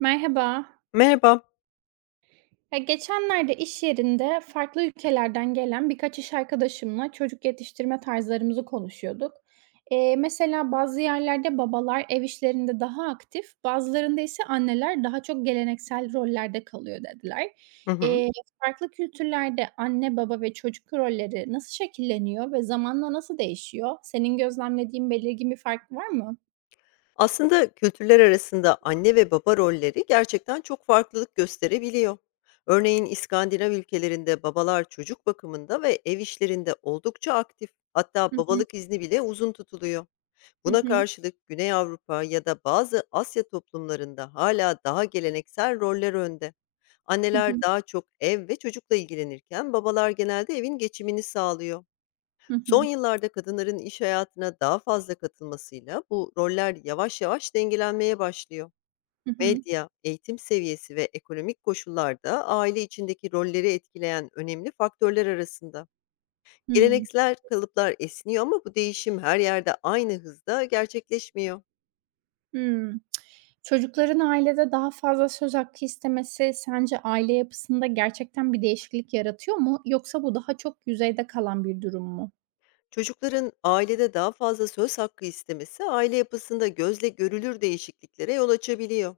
Merhaba. Merhaba. Ya geçenlerde iş yerinde farklı ülkelerden gelen birkaç iş arkadaşımla çocuk yetiştirme tarzlarımızı konuşuyorduk. Mesela bazı yerlerde babalar ev işlerinde daha aktif, bazılarında ise anneler daha çok geleneksel rollerde kalıyor dediler. Hı hı. Ee, Farklı kültürlerde anne, baba ve çocuk rolleri nasıl şekilleniyor ve zamanla nasıl değişiyor? Senin gözlemlediğin belirgin bir fark var mı? Aslında kültürler arasında anne ve baba rolleri gerçekten çok farklılık gösterebiliyor. Örneğin İskandinav ülkelerinde babalar çocuk bakımında ve ev işlerinde oldukça aktif. Hatta Hı hı, babalık izni bile uzun tutuluyor. hı Buna hı, karşılık Güney Avrupa ya da bazı Asya toplumlarında hala daha geleneksel roller önde. hı Anneler hı, daha çok ev ve çocukla ilgilenirken babalar genelde evin geçimini sağlıyor. hı Son hı, yıllarda kadınların iş hayatına daha fazla katılmasıyla bu roller yavaş yavaş dengelenmeye başlıyor. hı. Medya, eğitim seviyesi ve ekonomik koşullar da aile içindeki rolleri etkileyen önemli faktörler arasında. Geleneksel kalıplar esniyor ama bu değişim her yerde aynı hızda gerçekleşmiyor. Hımm. Çocukların ailede daha fazla söz hakkı istemesi sence aile yapısında gerçekten bir değişiklik yaratıyor mu yoksa bu daha çok yüzeyde kalan bir durum mu? Çocukların ailede daha fazla söz hakkı istemesi aile yapısında gözle görülür değişikliklere yol açabiliyor.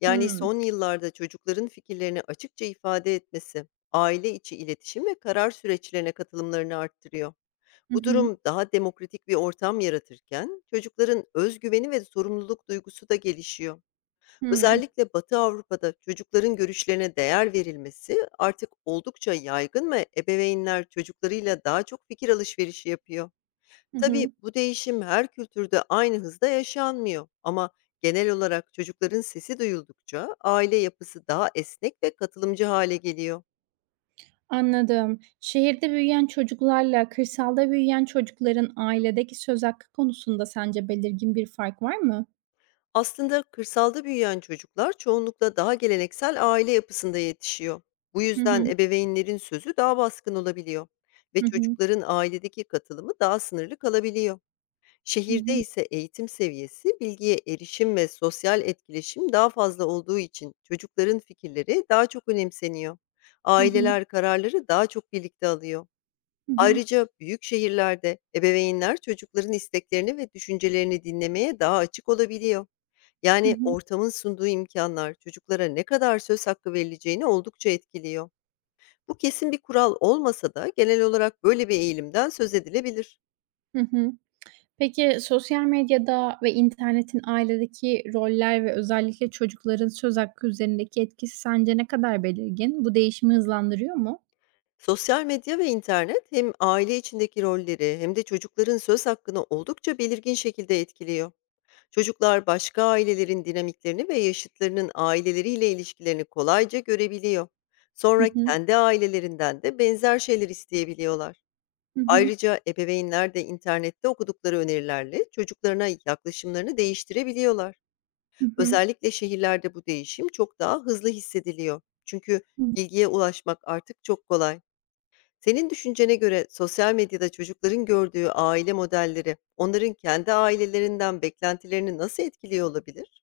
Yani Hımm. son yıllarda çocukların fikirlerini açıkça ifade etmesi, aile içi iletişim ve karar süreçlerine katılımlarını arttırıyor. Hı Bu hı. durum daha demokratik bir ortam yaratırken çocukların özgüveni ve sorumluluk duygusu da gelişiyor. Hımm. Özellikle Batı Avrupa'da çocukların görüşlerine değer verilmesi artık oldukça yaygın ve ebeveynler çocuklarıyla daha çok fikir alışverişi yapıyor. Hı Tabii hı. bu değişim her kültürde aynı hızda yaşanmıyor, ama genel olarak çocukların sesi duyuldukça aile yapısı daha esnek ve katılımcı hale geliyor. Anladım. Şehirde büyüyen çocuklarla kırsalda büyüyen çocukların ailedeki söz hakkı konusunda sence belirgin bir fark var mı? Aslında kırsalda büyüyen çocuklar çoğunlukla daha geleneksel aile yapısında yetişiyor. Bu Hı yüzden hı. ebeveynlerin sözü daha baskın olabiliyor ve Hı hı. çocukların ailedeki katılımı daha sınırlı kalabiliyor. Hı Şehirde hı. ise eğitim seviyesi, bilgiye erişim ve sosyal etkileşim daha fazla olduğu için çocukların fikirleri daha çok önemseniyor. Hı hı. Aileler kararları daha çok birlikte alıyor. Hı hı. Ayrıca büyük şehirlerde ebeveynler çocukların isteklerini ve düşüncelerini dinlemeye daha açık olabiliyor. Hı Yani hı. ortamın sunduğu imkanlar çocuklara ne kadar söz hakkı verileceğini oldukça etkiliyor. Bu kesin bir kural olmasa da genel olarak böyle bir eğilimden söz edilebilir. Hı hı. Peki, sosyal medyada ve internetin ailedeki roller ve özellikle çocukların söz hakkı üzerindeki etkisi sence ne kadar belirgin? Bu değişimi hızlandırıyor mu? Sosyal medya ve internet hem aile içindeki rolleri hem de çocukların söz hakkını oldukça belirgin şekilde etkiliyor. Çocuklar başka ailelerin dinamiklerini ve yaşıtlarının aileleriyle ilişkilerini kolayca görebiliyor. Hı Sonra hı. kendi ailelerinden de benzer şeyler isteyebiliyorlar. Hı hı. Ayrıca ebeveynler de internette okudukları önerilerle çocuklarına yaklaşımlarını değiştirebiliyorlar. Hı hı. Özellikle şehirlerde bu değişim çok daha hızlı hissediliyor. Çünkü bilgiye ulaşmak artık çok kolay. Senin düşüncene göre sosyal medyada çocukların gördüğü aile modelleri onların kendi ailelerinden beklentilerini nasıl etkiliyor olabilir?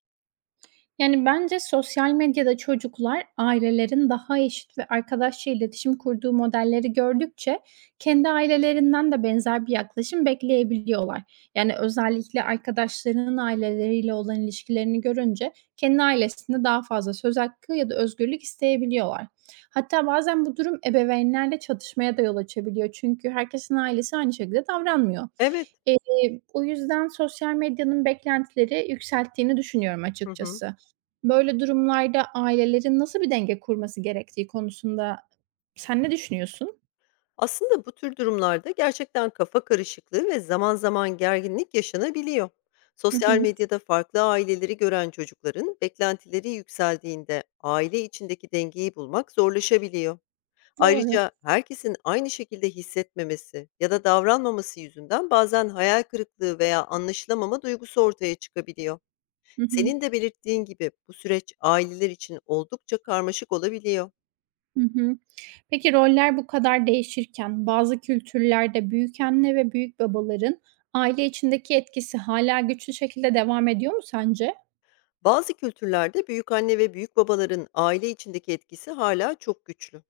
Yani, bence sosyal medyada çocuklar ailelerin daha eşit ve arkadaşça iletişim kurduğu modelleri gördükçe kendi ailelerinden de benzer bir yaklaşım bekleyebiliyorlar. Yani, özellikle arkadaşlarının aileleriyle olan ilişkilerini görünce kendi ailesinde daha fazla söz hakkı ya da özgürlük isteyebiliyorlar. Hatta bazen bu durum ebeveynlerle çatışmaya da yol açabiliyor çünkü herkesin ailesi aynı şekilde davranmıyor. Evet. O yüzden sosyal medyanın beklentileri yükselttiğini düşünüyorum Hı hı. açıkçası. Böyle durumlarda ailelerin nasıl bir denge kurması gerektiği konusunda sen ne düşünüyorsun? Aslında bu tür durumlarda gerçekten kafa karışıklığı ve zaman zaman gerginlik yaşanabiliyor. Hı Sosyal hı. medyada farklı aileleri gören çocukların beklentileri yükseldiğinde aile içindeki dengeyi bulmak zorlaşabiliyor. Doğru. Ayrıca herkesin aynı şekilde hissetmemesi ya da davranmaması yüzünden bazen hayal kırıklığı veya anlaşılamama duygusu ortaya çıkabiliyor. Hı hı. Senin de belirttiğin gibi bu süreç aileler için oldukça karmaşık olabiliyor. Hı hı. Peki roller bu kadar değişirken bazı kültürlerde büyükanne ve büyük babaların aile içindeki etkisi hala güçlü şekilde devam ediyor mu sence? Bazı kültürlerde büyükanne ve büyükbabaların aile içindeki etkisi hala çok güçlü.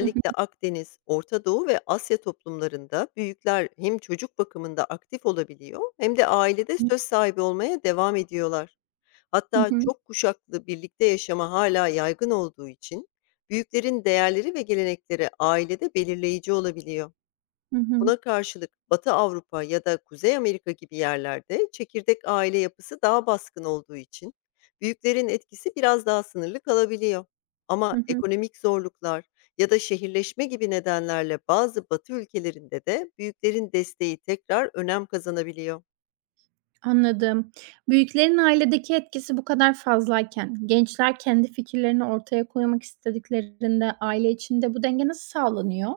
Hı hı. Akdeniz, Orta Doğu ve Asya toplumlarında büyükler hem çocuk bakımında aktif olabiliyor, hem de ailede Hı söz sahibi olmaya devam ediyorlar. Hatta hı. çok kuşaklı birlikte yaşama hala yaygın olduğu için büyüklerin değerleri ve gelenekleri ailede belirleyici olabiliyor. Hı hı. Buna karşılık Batı Avrupa ya da Kuzey Amerika gibi yerlerde çekirdek aile yapısı daha baskın olduğu için büyüklerin etkisi biraz daha sınırlı kalabiliyor. Ama Hı hı. ekonomik zorluklar ya da şehirleşme gibi nedenlerle bazı Batı ülkelerinde de büyüklerin desteği tekrar önem kazanabiliyor. Anladım. Büyüklerin ailedeki etkisi bu kadar fazlayken, gençler kendi fikirlerini ortaya koymak istediklerinde aile içinde bu denge nasıl sağlanıyor?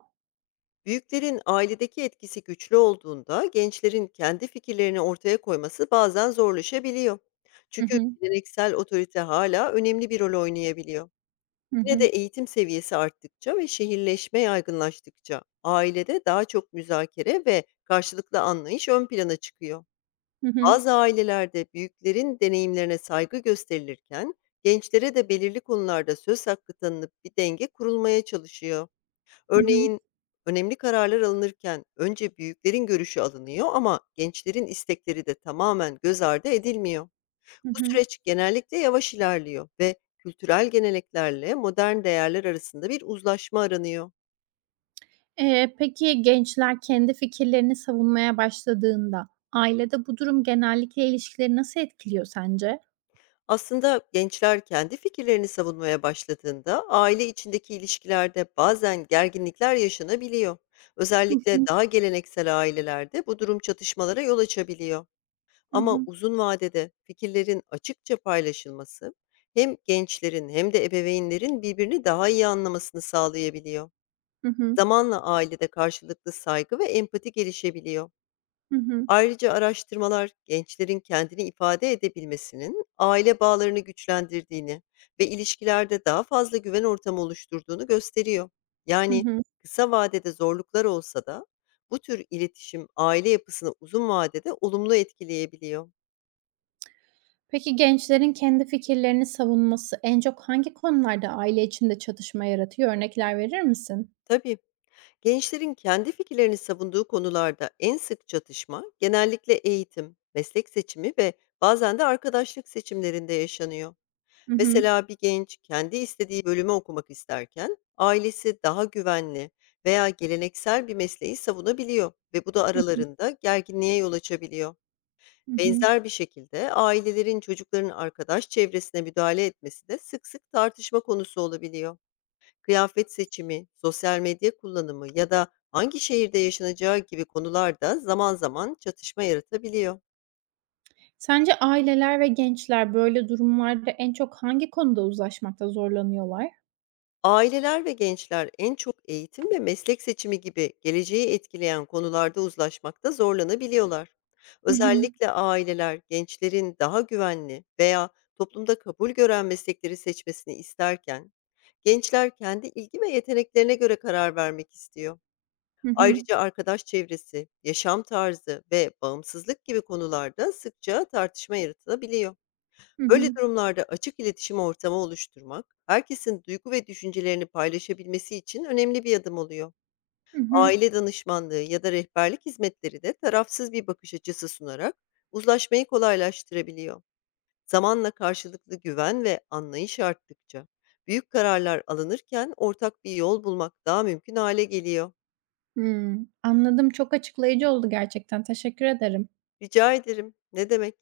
Büyüklerin ailedeki etkisi güçlü olduğunda gençlerin kendi fikirlerini ortaya koyması bazen zorlaşabiliyor. Hı Çünkü hı. geleneksel otorite hala önemli bir rol oynayabiliyor. Hı Yine de hı. eğitim seviyesi arttıkça ve şehirleşme yaygınlaştıkça ailede daha çok müzakere ve karşılıklı anlayış ön plana çıkıyor. Hı hı. Bazı ailelerde büyüklerin deneyimlerine saygı gösterilirken gençlere de belirli konularda söz hakkı tanınıp bir denge kurulmaya çalışıyor. Hı hı. Örneğin, önemli kararlar alınırken önce büyüklerin görüşü alınıyor, ama gençlerin istekleri de tamamen göz ardı edilmiyor. Hı Bu hı. süreç genellikle yavaş ilerliyor ve kültürel geleneklerle modern değerler arasında bir uzlaşma aranıyor. Peki gençler kendi fikirlerini savunmaya başladığında ailede bu durum genellikle ilişkileri nasıl etkiliyor sence? Aslında gençler kendi fikirlerini savunmaya başladığında aile içindeki ilişkilerde bazen gerginlikler yaşanabiliyor. Hı Özellikle hı. daha geleneksel ailelerde bu durum çatışmalara yol açabiliyor. Hı Ama hı. uzun vadede fikirlerin açıkça paylaşılması hem gençlerin hem de ebeveynlerin birbirini daha iyi anlamasını sağlayabiliyor. Hı hı. Zamanla ailede karşılıklı saygı ve empati gelişebiliyor. Hı hı. Ayrıca araştırmalar gençlerin kendini ifade edebilmesinin aile bağlarını güçlendirdiğini ve ilişkilerde daha fazla güven ortamı oluşturduğunu gösteriyor. Hı Yani hı. kısa vadede zorluklar olsa da bu tür iletişim aile yapısını uzun vadede olumlu etkileyebiliyor. Peki gençlerin kendi fikirlerini savunması en çok hangi konularda aile içinde çatışma yaratıyor? Örnekler verir misin? Tabii. Gençlerin kendi fikirlerini savunduğu konularda en sık çatışma genellikle eğitim, meslek seçimi ve bazen de arkadaşlık seçimlerinde yaşanıyor. Hı hı. Mesela bir genç kendi istediği bölümü okumak isterken ailesi daha güvenli veya geleneksel bir mesleği savunabiliyor ve bu da Hı hı. aralarında gerginliğe yol açabiliyor. Hı hı. Benzer bir şekilde ailelerin çocukların arkadaş çevresine müdahale etmesi de sık sık tartışma konusu olabiliyor. Kıyafet seçimi, sosyal medya kullanımı ya da hangi şehirde yaşanacağı gibi konularda zaman zaman çatışma yaratabiliyor. Sence aileler ve gençler böyle durumlarda en çok hangi konuda uzlaşmakta zorlanıyorlar? Aileler ve gençler en çok eğitim ve meslek seçimi gibi geleceği etkileyen konularda uzlaşmakta zorlanabiliyorlar. Hı hı. Özellikle aileler gençlerin daha güvenli veya toplumda kabul gören meslekleri seçmesini isterken, gençler kendi ilgi ve yeteneklerine göre karar vermek istiyor. Hı hı. Ayrıca arkadaş çevresi, yaşam tarzı ve bağımsızlık gibi konularda sıkça tartışma yaratılabiliyor. Hı hı. Böyle durumlarda açık iletişim ortamı oluşturmak, herkesin duygu ve düşüncelerini paylaşabilmesi için önemli bir adım oluyor. Hı hı. Aile danışmanlığı ya da rehberlik hizmetleri de tarafsız bir bakış açısı sunarak uzlaşmayı kolaylaştırabiliyor. Zamanla karşılıklı güven ve anlayış arttıkça büyük kararlar alınırken ortak bir yol bulmak daha mümkün hale geliyor. Hımm. Anladım, çok açıklayıcı oldu gerçekten. Teşekkür ederim. Rica ederim. Ne demek?